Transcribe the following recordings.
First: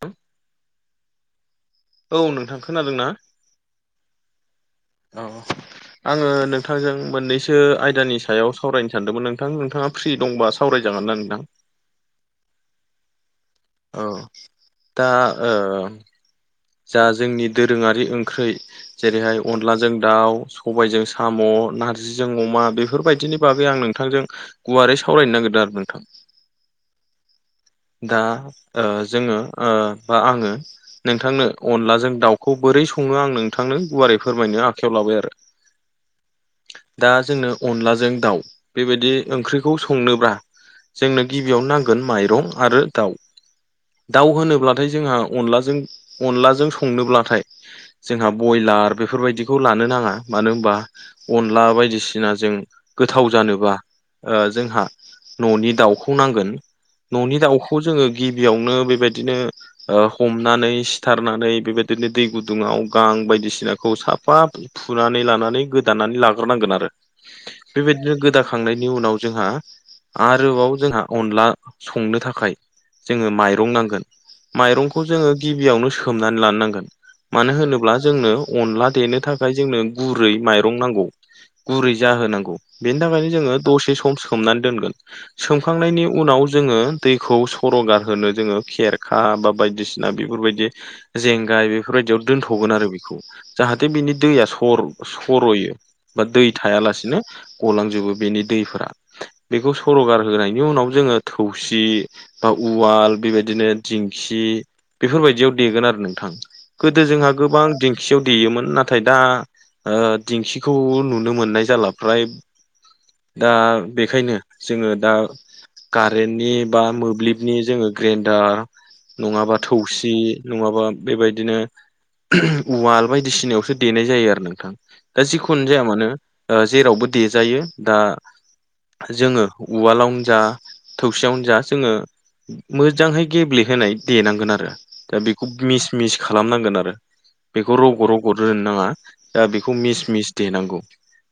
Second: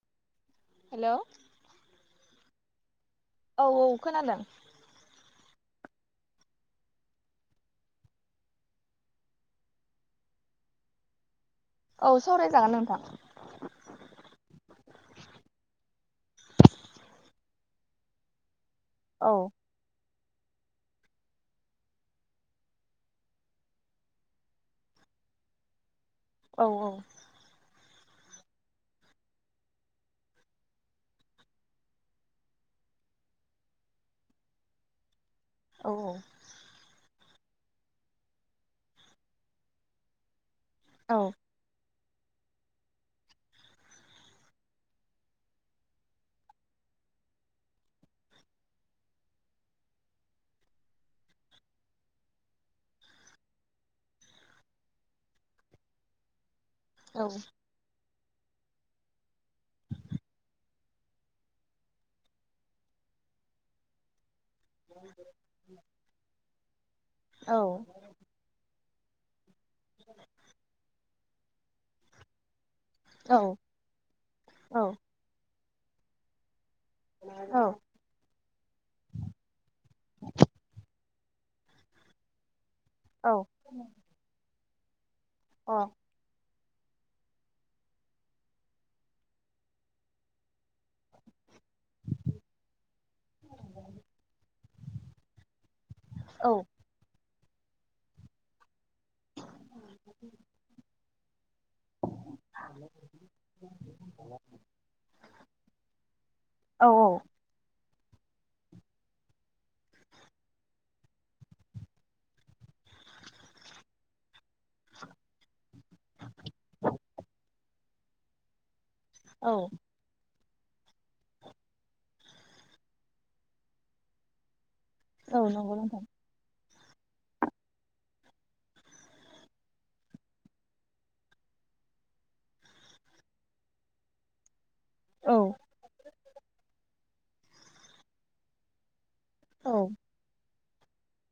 हा [unintelligible] हेल' औ- नोंथां खोनादों ना? औ- औ- खोनादों औ- औ आङो नोंथांजों मोननैसो आयदानि सायाव सावरायनो सानदोंमोन नोंथां नोंथाङा फ्रि दंबा सावरायजागोन ना नोंथां औ- सावरायजागोन नोंथां औ- दा ओ- जा जोंनि दोरोङारि ओंख्रि औ जेरैहाय अनलाजों दाउ। सबायजों साम' नारजिजों अमा बेफोरबायदिनि बागै आं नोंथांजों। गुवारै सावरायनो नागिरदों आरो नोंथां। औ- औ- दा ओ- जोङो ओ- बा आङो नोंथांनो अनलाजों दाउखौ बोरै सङो आं नोंथांनो गुवारै फोरमायनो आखायाव लाबाय आरो। औ औ। दा जोंनो अनलाजों दाउ बेबायदि ओंख्रिखौ संनोब्ला औ जोंनो गिबियाव नां गोन माइरं आरो दाउ दाउ होनोब्लाथाय जोंहा अनलाजों अनलाजों संनोब्लाथाय जोंहा बयलार बेफोरबायदिखौ लानो नाङा मानो होनबा अनला बायदिसिना जों गोथाव जानोबा ओ- जोंहा' न'नि दाउखौ नांगोन औ न'नि दाउखौ जोङो गिबियावनो बेबायदिनो ओ- हमनानै सिथारनानै बेबायदिनो दै गुदुङाव गां बायदिसिनाखौ साफा फुनानै लानानै गोदानानै लाग्रोनांगोन आरो बेबायदिनो गोदा खांनायनि उनाव जोंहा आरोबाव जोंहा अनला संनो थाखाय जोङो औ माइरं नांगोन औ अ माइरंखौ जोङो गिबियावनो सोमनानै लानो नांगोन। मानो औ होनोब्ला जोंनो अनला देनो थाखाय जोंनो गुरै माइरं नांगौ गुरै जाहोनांगौ। बेनि थाखायनो जोङो दसे सम सोमनानै दोनगोन सोमखांनायनि उनाव जोङो दैखौ सर'गारहोनो जोङो खेरखा बा बायदिसिना बेफोरबायदि जेंगाय बेफोरबायदियाव दोनथ'गोन आरो बेखौ जाहाथे बिनि दैया सर- सर'यो बा दै थायालासिनो गलांजोबो बेनि दैफोरा बेखौ सर'गार होनायनि उनाव जोङो थौसि बा उवाल बेबायदिनो दिंखि बेफोरबायदियाव देगोन आरो नोंथां। औ गोदो जोंहा गोबां दिंखियाव देयोमोन नाथाय दा ओ- दिंखिखौ नुनो मोननाय जाला फ्राय दा बेखायनो जोङो दा कारेन्टनि बा मोब्लिबनि जोङो ग्रेडार औ नङाबा थौसि नङाबा बेबायदिनो उवाल बायदिसिनायावसो देनाय जायो आरो नोंथां। दा औ जिखुननो नंगौ जाया नोंथां मानो। ओ- जेरावबो देजायो दा जोङो उवालावनो जा थौसियावनो जा जोङो मोजाङै गेब्लेहोनाय देनांगोन आरो। दा औ बेखौ मिस मिस खालामनांगोन आरो बेखौ रग' रग' दोननो नाङा। दा बेखौ औ मिस मिस देनांगौ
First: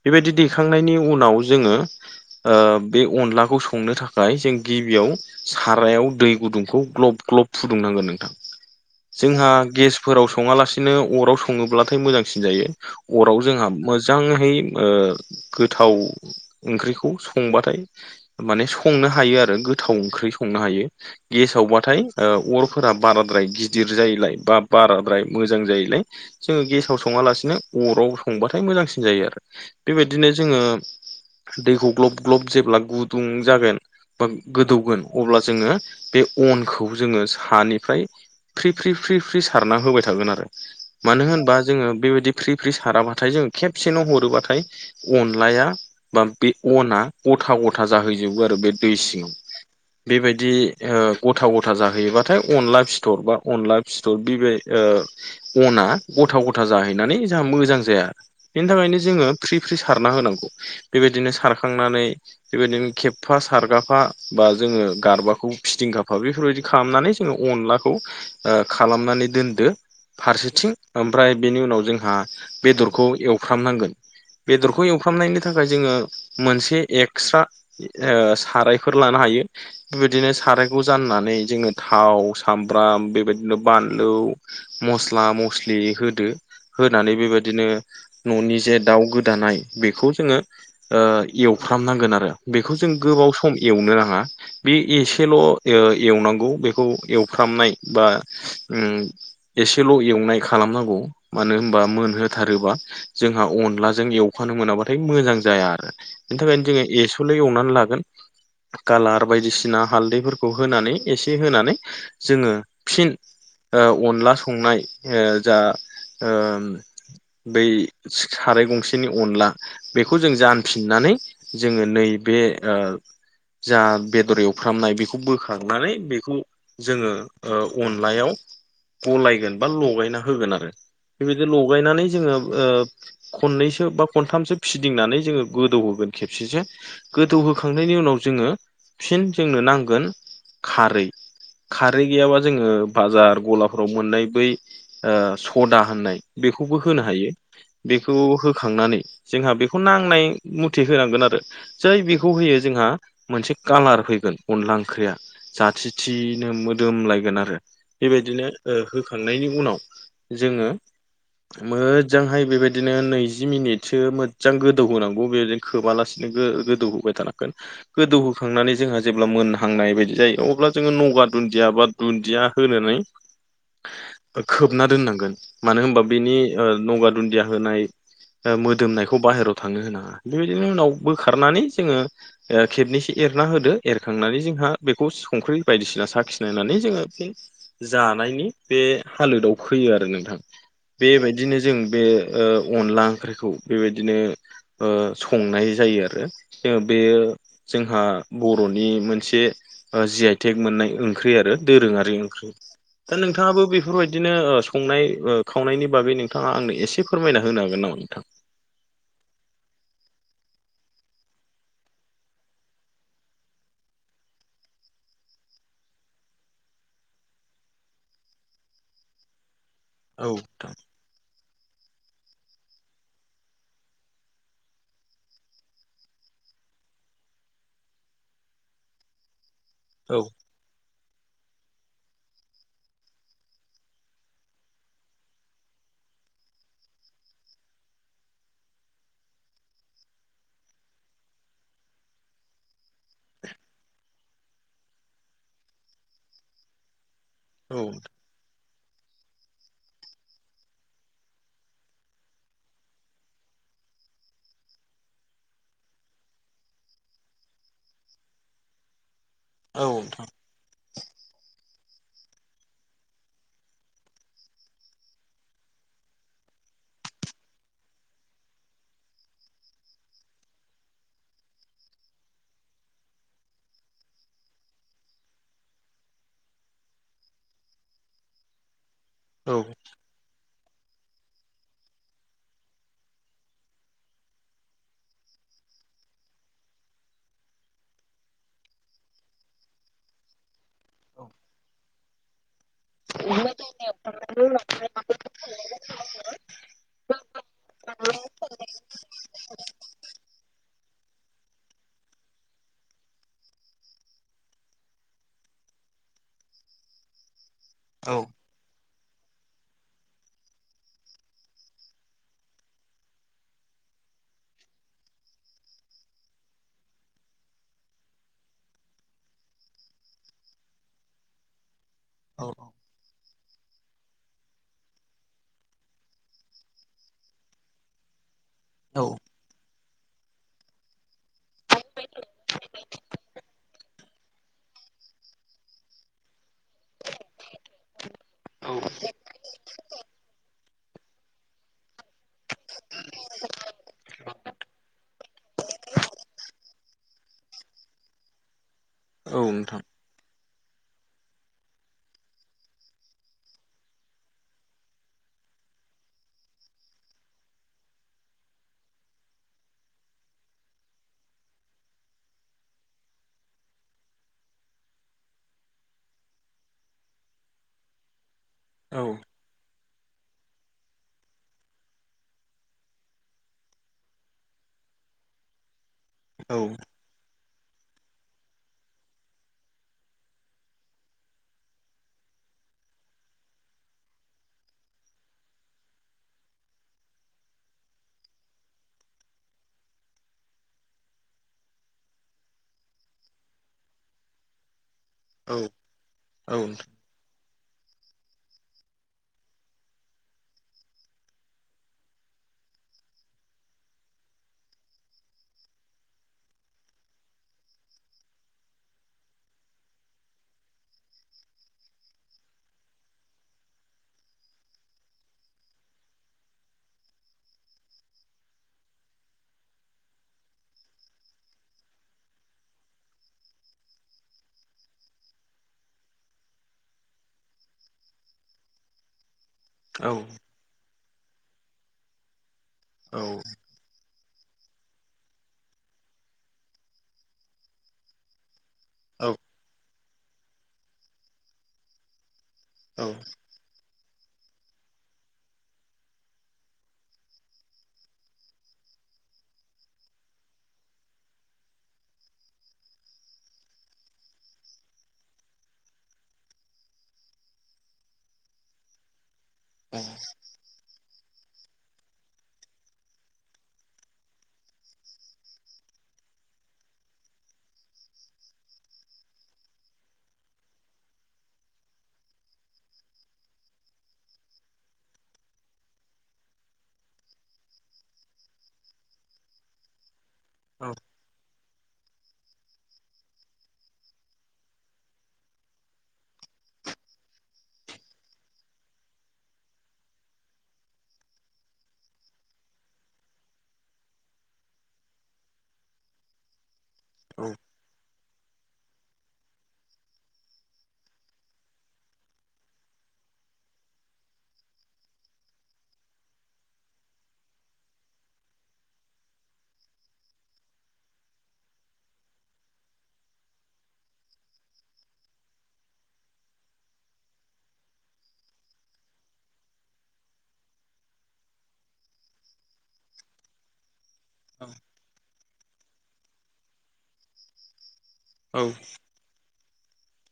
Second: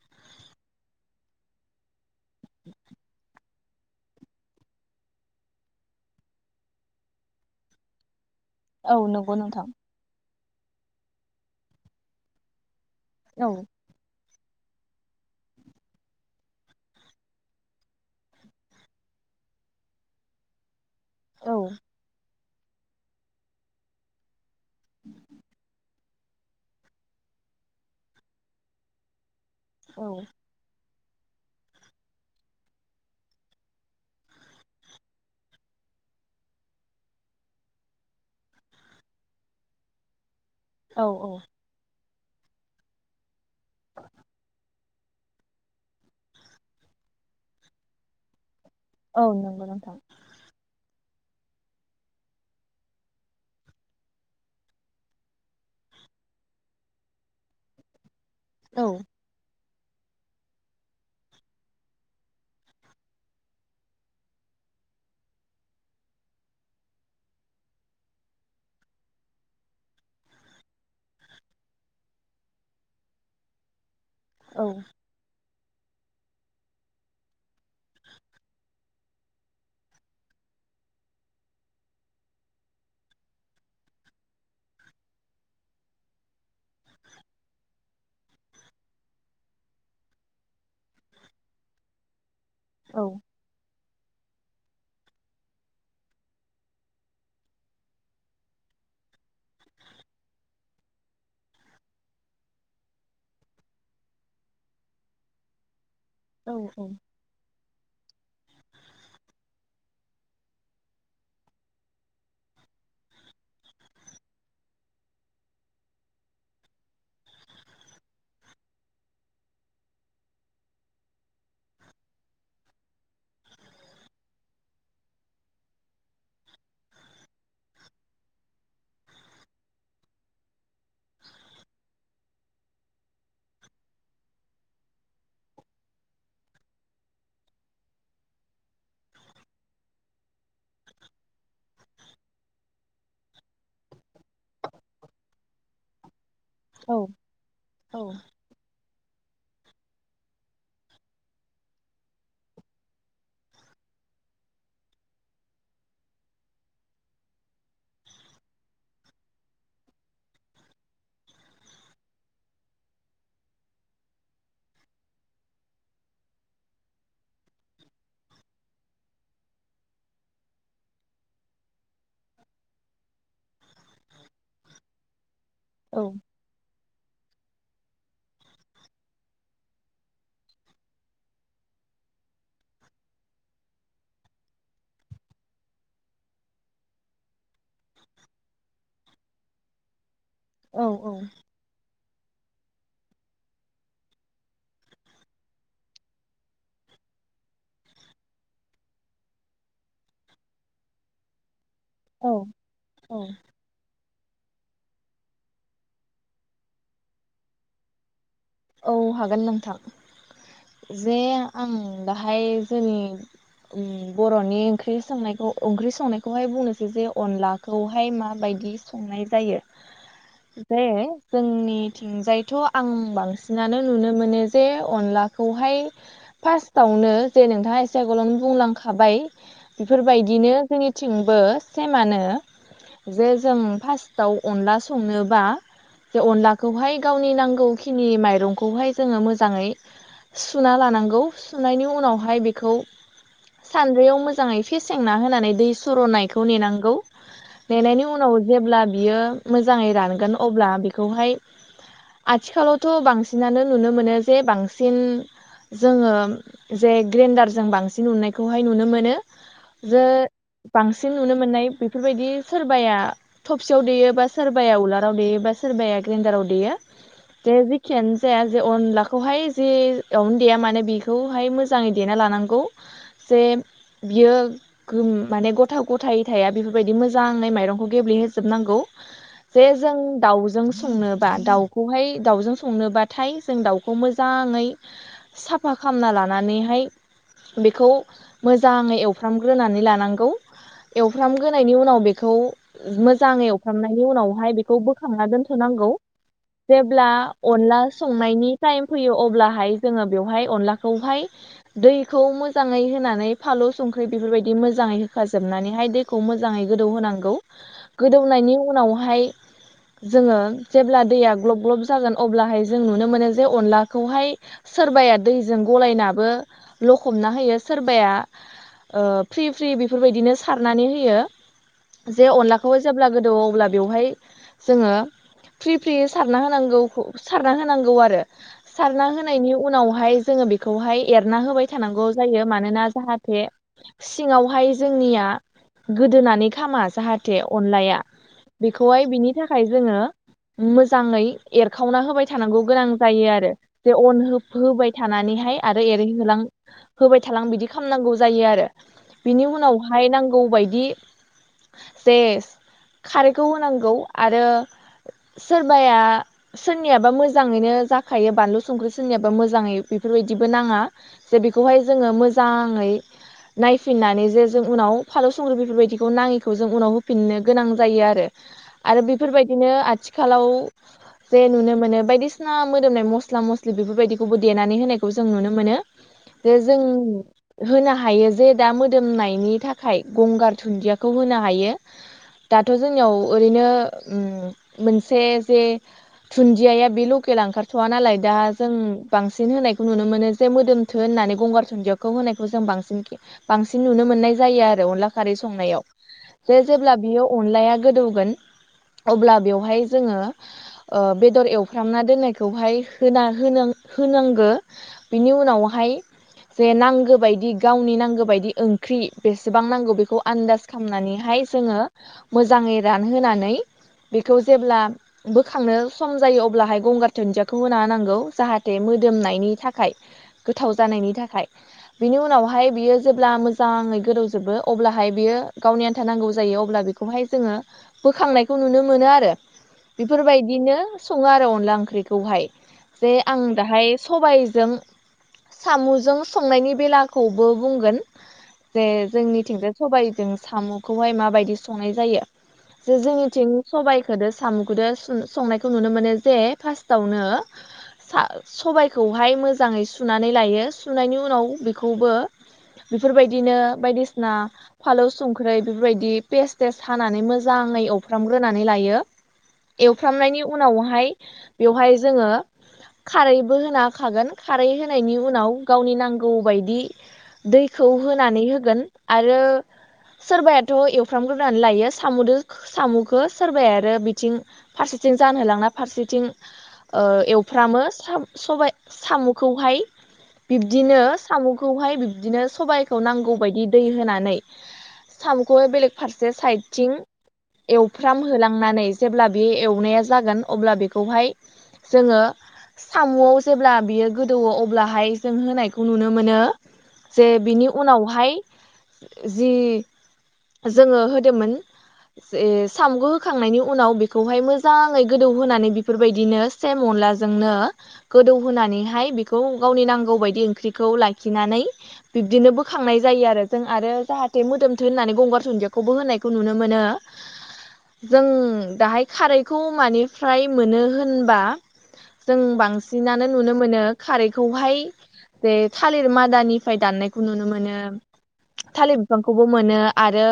बेबायदि दैखांनायनि उनाव जोङो ओ- बे अनलाखौ संनो थाखाय ओमफ्राय जों गिबियाव सारायाव दै गुदुंखौ ग्लब ग्लब फुदुंनांगोन नोंथां। औ नंगौ जोंहा नोंथां गेसफोराव सङालासिनो अराव सङोब्लाथाय मोजांसिन जायो। अराव औ जोंहा मोज जांहै ओ गोथाव ओंख्रिखौ संबाथाय माने स संनो हायो गोथाव ओंख्रि संनो हायो। गेसाव बाथाय औ अर फोर बाराद्राय गिदिर जायोलाय बा बाराद्राय मोजां जायोलाय जोङो गेसाव सङालासिनो अराव संबाथाय मोजांसिन जायो आरो। औ बेबायदिनो जोङो दैखौ ग्लब ग्लब जेब्ला गुदुं जागोन। बा गोदौगोन अब्ला जोङो बे अनखौ जोङो सानिफ्राय फ्रि फ्रि फ्रि फ्रि सारना होबाय थागोन आरो औ मानो औ होनबा। जोङो बेबायदि फ्रि फ्रि साराबाथाय जों खेबसेनो हरोबाथाय अनलाया बा बे अना गथा गथा जाहैजोबो आरो बे। दै औ सिङाव नंगौ नोंथां बेबाय दि ओ गथा गथा जाहैयोबाथाय अनला फिथर बा अनला फिथर बेबाय ओ अना गथा गथा जाहैनानै जोंहा मोजां जाया बेनि औ थाखायनो जोङो फ्रि फ्रि सारना होनांगौ। बेबायदिनो सारखांनानै बेबायदिनो खेफास सारगाफा बा जोङो गारबाखौ फिदिंगाफा बेफोरबायदि खालामनानै जोङो अनलाखौ ओ खालामनानै दोनदो। फारसेथिं ओमफ्राय बेनि उनाव जोंहा बेदरखौ एवफ्राम नांगोन। बेदरखौ एवफ्रामनायनि थाखाय जोङो मोनसे एक्स्रा ओ सारायफोर लानो हायो। बेबायदिनो सारायखौ जाननानै जोङो थाव, सामब्राम बेबायदिनो बानलु मस्ला, मस्लि होदो होनानै बेबायदिनो न'नि जे दाउ गोदानाय बेखौ जोङो ओ एवफ्रामनांगोन आरो। बेखौ जों औ गोबाव सम एवनो नाङा। बे एसेल' ओ एवनांगौ बेखौ एवफ्रामनाय बा उम एसेल' एवनाय खालामनांगौ। मानो होनबा मोनहोथारोबा जोंहा अनलाजों एवखानो मोनाब्लाथाय मोजां जाया आरो। बेनि औ थाखायनो औ जोङो एसेल' एवनानै लागोन। कालार बायदिसिना हालदैफोरखौ होनानै एसे होनानै जोङो फिन ओ अनला संनाय ओ जा ओ बै साराय गंसेनि अनला बेखौ जों जानफिननानै जोङो नैबे ओ जा बेदर एवफ्रामनाय बेखौ बोखांनानै बेखौ जोङो ओ अनलायाव गलायगोन बा लगायना होगोन आरो। बेबायदि लगायनानै जोङो ओ खननैसो बा खनथामसो फिदिंनानै जोङो गोदौहोगोन खेबसेसो। गोदौ होखांनायनि उनाव जोङो फिन जोंनो नांगोन खारै। खारै गैयाबा जोङो बाजार गलाफ्राव मोननाय बै ओ सदा होननाय बेखौबो होनो हायो। बेखौ होखांनानै जोंहा बेखौ नांनाय मथे होनांगोन आरो। जाय बेखौ होयो जोंहा मोनसे कालार फैगोन अनला ओंख्रिया जाथि थिनो मोदोमलायगोन आरो। बेबायदिनो ओ होखांनायनि उनाव जोङो मोजांहाय बेबायदिनो नैजि मिनिटसो मोजां गोदौ होनोनांगौ बेदे खोबालासिनो गो गोदौहोबाय थानांगोन। गोदौहोखांनानै जोंहा जेब्ला मोनहांनाय बायदि जायो। अब्ला जोङो नगा दुन्दिया बा दुन्दिया होनानै ओ खोबना दोननांगोन। मानो होनोमबा बेनि ओ नगा दुन्दिया होनाय ओ मोदोमनायखौ बाहेरायाव थांनो होनाङा। बेबायदिनो उनाव बोखारनानै जोङो ओ खेबनैसो एरना होदो एरखांनानै जोंहा बेखौ संख्रि बायदिसिना साखिनायनानै जोङो फिन जानायनि बे हालोदाव फैयो आरो नोंथां। औ बेबायदिनो जों बे ओ अनला ओंख्रिखौ बेबायदिनो ओ संनाय जायो आरो जों बेयो जोंहा बर'नि मोनसे जिआइटेग मोननाय ओंख्रि आरो दोरोङा दै औ ओंख्रि दा‌ औ नोंथाङाबो बे बेफोरबायदिनो ओ संनाय ओ खावनायनि बागै नोंथाङा आंनो एसे फोरमायना होनो हागोन नामा नोंथां औ हागोन नोंथां जे आं दाहाय जोंनि उम बर'नि ओंख्रि संनायखौ ओंख्रि संनायखौहाय बुंनोसै जे अनला खौहाय माबायदि संनाय जायो? औ जे नोंथां जोंनिथिंजायथ' आं बांसि नानो नुनो मोनो जे अनलाखौहाय फार्स्टावनो जे नोंथाङा एसे आगोलावनो बुंलांखाबाय बेफोरबायदिनो जोंनिथिंबो सेमानो जे जों फार्स्टाव अनला संनोबा जे अनलाखौहाय गावनि नांगौ खिनि माइ रंखौहाय जोङो मोजाङै सुना लानांगौ सुनायनि उनावहाय बेखौ सान्द्रियाव मोजाङै फेसेेंना होनानै दै सुरनायखौ नेनांगौ औ ननायनि उनाव जेब्ला बियो मोजाङै रानगोन अब्ला बेखौहाय आथिखालावथ' बांसि नानो नुनो मोनो जे बांसिन जोङो जे ग्रेन्डार जों बांसिन उनायखौहाय नुनो मोनो औ जो नोंथां बांसिन नुनो मोननाय बेफोरबायदि सोरबाया थबसियाव देयो बा सोरबाया उलाराव देयो बा सोरबाया ग्रेडाराव देयो दे जेखिया नो जाया जे अनलाखौहाय जेयावनो देया मानो बेखौहाय मोजाङै देना लानांगौ जे बियो माने गथ' गथाय थाया बेफोरबायदि मोजाङै माइरंखौ गेब्लेहोजोबनांगौ औ जे जों दाउजों संनोबा दाउखौहाय दाउजों संनोबा थाय जों दाउखौ मोजाङै साफा खालामना लानानैहाय बेखौ मोजाङै एवफ्रामग्रोनानै लानांगौ। एवफ्रामग्रोनायनि उनाव बेखौ मोजाङै एवफ्रामनायनि उनावहाय बेखौ बोखांना दोनथ' नांगौ जेब्ला अनला संनायनि टाइम फैयो अब्लाहाय जोङो बेवहाय अनलाखौहाय दैखौ मोजाङै होनानै फालौ संख्रि बेफोरबायदि मोजाङै होखाजोबनानैहाय दै खौ मोजाङै गोदौ होनांगौ [inaudible] गोदौनायनि उनावहाय जोङो जेब्ला दैया ग्लब ग्लब जागोन अब्लाहाय जों नुनो मोनो जे अनलाखौहाय सोरबाया दैजों गलायनाबो लखबना होयो सोरबाया ओ फ्रि फ्रि बेफोरबायदिनो सारनानै होयो जे अनलाखौबो जेब्ला गोदौवो अब्ला बेवहाय जोङो फ्रि फ्रि सारना होनांगौ सारना होनांगौ आरो सारना होन नायनि उनावहाय जोङो बेखौहाय एरना होबाय थानांगौ जायो मानोना जाहाथे सिङावहाय जोंनिया गोदोनानै खामा जाहाथे अनलाया बेखौहाय बिनि थाखाय जोङो मोजाङै एरखावना हो बाय थानांगौ गोनां जायो आरो जे अन हो होबाय थानानैहाय आरो एरै होलां होबाय थालां बिदि खालामनांगौ जायो आरो बिनि नोंथां उनावहाय नांगौबायदि जे खारैखौ होनांगौ आरो सोरबाया सोरनियाबा मोजाङैनो जाखायो बानलु संख्रि सोरनियाबा मोजाङै बेफोरबायदिबो नाङा जे बेखौहाय जोङो मोजाङै नायफिननानै जे जों उनाव फालौ संख्रि बेफोरबायदिखौ नाङिखौ जों उनाव होफिननो गोनां जायो आरो [inaudible] आरो बेफोरबायदिनो आथिखालाव जे नुनो मोनो बायदिसिना मोदोमनाय मस्ला मस्लि बेफोरबायदिखौबो देनानै होनायखौ जों नुनो मोनो। दा जों होनो हायो जे दा मोदोमनायनि थाखाय गंगार दुन्दियाखौ होनो हायो। दाथ' जोंनियाव ओरैनो उम मोनसे जे दुन्दियाया बे लकेल ओंखारथ'वा नालाय दा जों बांसिन होनायखौ नुनो मोनो जे मोदोम थो होननानै गंगार धुनदिखौ होनायखौ जों बांसिन के बांसिन नुनो मोननाय जायो आरो अनला खारै संनायाव जे जेब्ला बियो अनलाया गोदौगोन अब्ला बेवहाय जोङो ओ बेदर एवफ्रामना दोननायखौहाय होना-होन-होनांगो बिनि उनावहाय जे नांगो बायदि गावनि नांगो बायदि ओंख्रि बेसेबां नांगौ बेखौ आन्दाज खामनानैहाय जोङो मोजाङै रानहोनानै बेखौ जेब्ला बोखांनो सम जायो अब्लाहाय गंगार दुुनदियाखौ होना होनांगौ जाहाथे मोदोमनायनि थाखाय। गोथाव जानायनि थाखाय। बिनि उनावहाय बियो जेब्ला मोजाङै गोदौजोबो अब्लाहाय बियो गावनि आन्था नांगौ जायो अब्ला बि खौहाय जोङो बोखांनायखौ नुनो मोनो आरो। बेफोरबायदिनो सङो आरो अनला ओंख्रिखौहाय जे आं दाहाय सबायजों सामचजों संनायनि बेलाखौबो बुंगोन। जे जोंनिथिंजाय सबाइजों साम'खौहाय माबायदि संनाय जायो जे जोंनिथिं सबाइखौजों सामुखौदो संनायखौ नुनो मोनो जे फार्स्टावनो सा-सबायखौहाय मोजाङै सुनानै लायो सुनायनि उनाव बेखौबो बेफोरबायदिनो बायदिसिना फालौ सुंख्रै बेफोरबायदि पेस्टेस्ट हानानै मोजाङै एवफ्रामग्रोनानै लायो एवफ्रामनायनि उनावहाय बेवहाय जोङो खारैबो होना होखागोन खारै होनायनि उनाव गावनि नांगौबायदि दैखौ होनानै होगोन आरो। सोरबायाथ' एवफ्रामग्रोनानै लायो साम'-साम'खौ सोरबाया आरो थिं फारसेथिं जानहोलांना फारसेथिं ओ एवफ्रामो सबाय साम'खौहाय बिब्दिनो साम'खौहाय बिब्दिनो सबायखौ नांगौबायदि दै होनानै साम'खौ बेलेग फारसे साइडथिं एवफ्रामहोलांनानै जेब्ला बे एवनाया जागोन अब्ला बेखौहाय जोङो साम'आव जेब्ला बियो गोदौवो अब्लाहाय जों होनायखौ नुनो मोनो। जे बिनि उनावहाय जि जोङो होदोंमोन ओ ज सामखो होखांनायनि उ उनाव बेखौहाय मोजाङै गोदौहोनानै बेफोरबायदिनो सेम अनलाजोंनो गोदौहोनानैहाय बेखौ गावनि नांगौबायदि ओंख्रिखौ लाखिनानै बिब्दिनो बोखांनाय जायो आरो जों आरो जाहाथे मोदोमथो होननानै गंगार दुन्दियाखौबो होनायखौ नुनो मोनो। [inaudible] जों दाहाय खारैखौ मानिफ्राय मोनो होनबा जों बांसिन सिनानो नुनो मोनो खारैखौहाय जे थालिर मादानिफ्राय दाननायखौ नुनो मोनो थालिर बिफांखौबो मोनो आरो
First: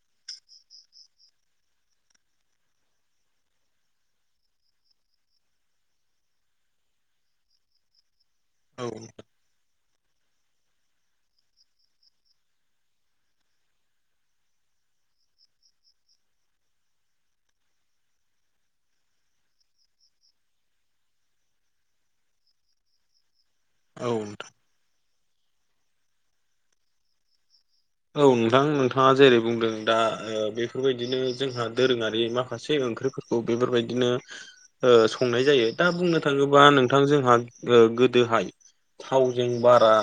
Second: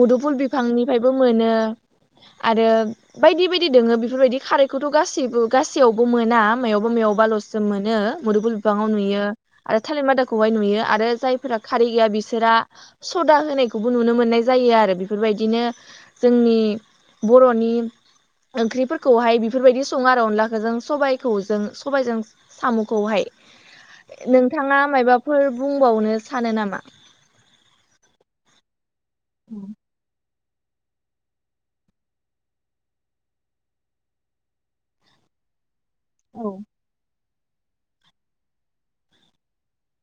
मुदुफुल बिफांनिफ्रायबो मोनो। आरो बायदि बायदि दोङो बेफोरबायदि खारैखौथ' गासैबो गासैयावबो मोना मायावबा मायावबाल'स जों मोनो मुदुफुल बिफाङाव नुयो। आरो थालिर मादाखौहाय नुयो आरो जायफोरा खारै गैया बिसोरा सदा होनायखौबो नुनो मोननाय जायो आरो बेफोरबायदिनो जोंनि बर'नि ओंख्रिफोरखौहाय बेफोरबायदि सङो आरो अनलाखौ जों सबाइखौ जों सबबायजों साम'खौहाय नोंथां नोंथाङा मायाबाफोर बुंबावनो सानो नामा औ नोंथां नोंथाङा जेरै बुंदों दा बे बेफोरबायदिनो जोंहा दोरोङारि माखासे ओंख्रिफोरखौ बेफोरबायदिनो ओ संनाय जायो दा बुंनो औ थाङोबा नोंथां जोंहा ओ गोदोहाय थावजों बारा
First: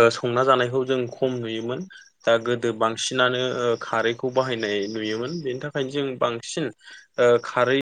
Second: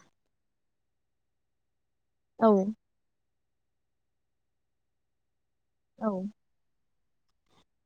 ओ संना जानायखौ जों खम नुयोमोन दा गोदो बांसिनानो खारैखौ बाहायनाय नुयोमोन बेनि थाखायनो जों औ बांसिन खारै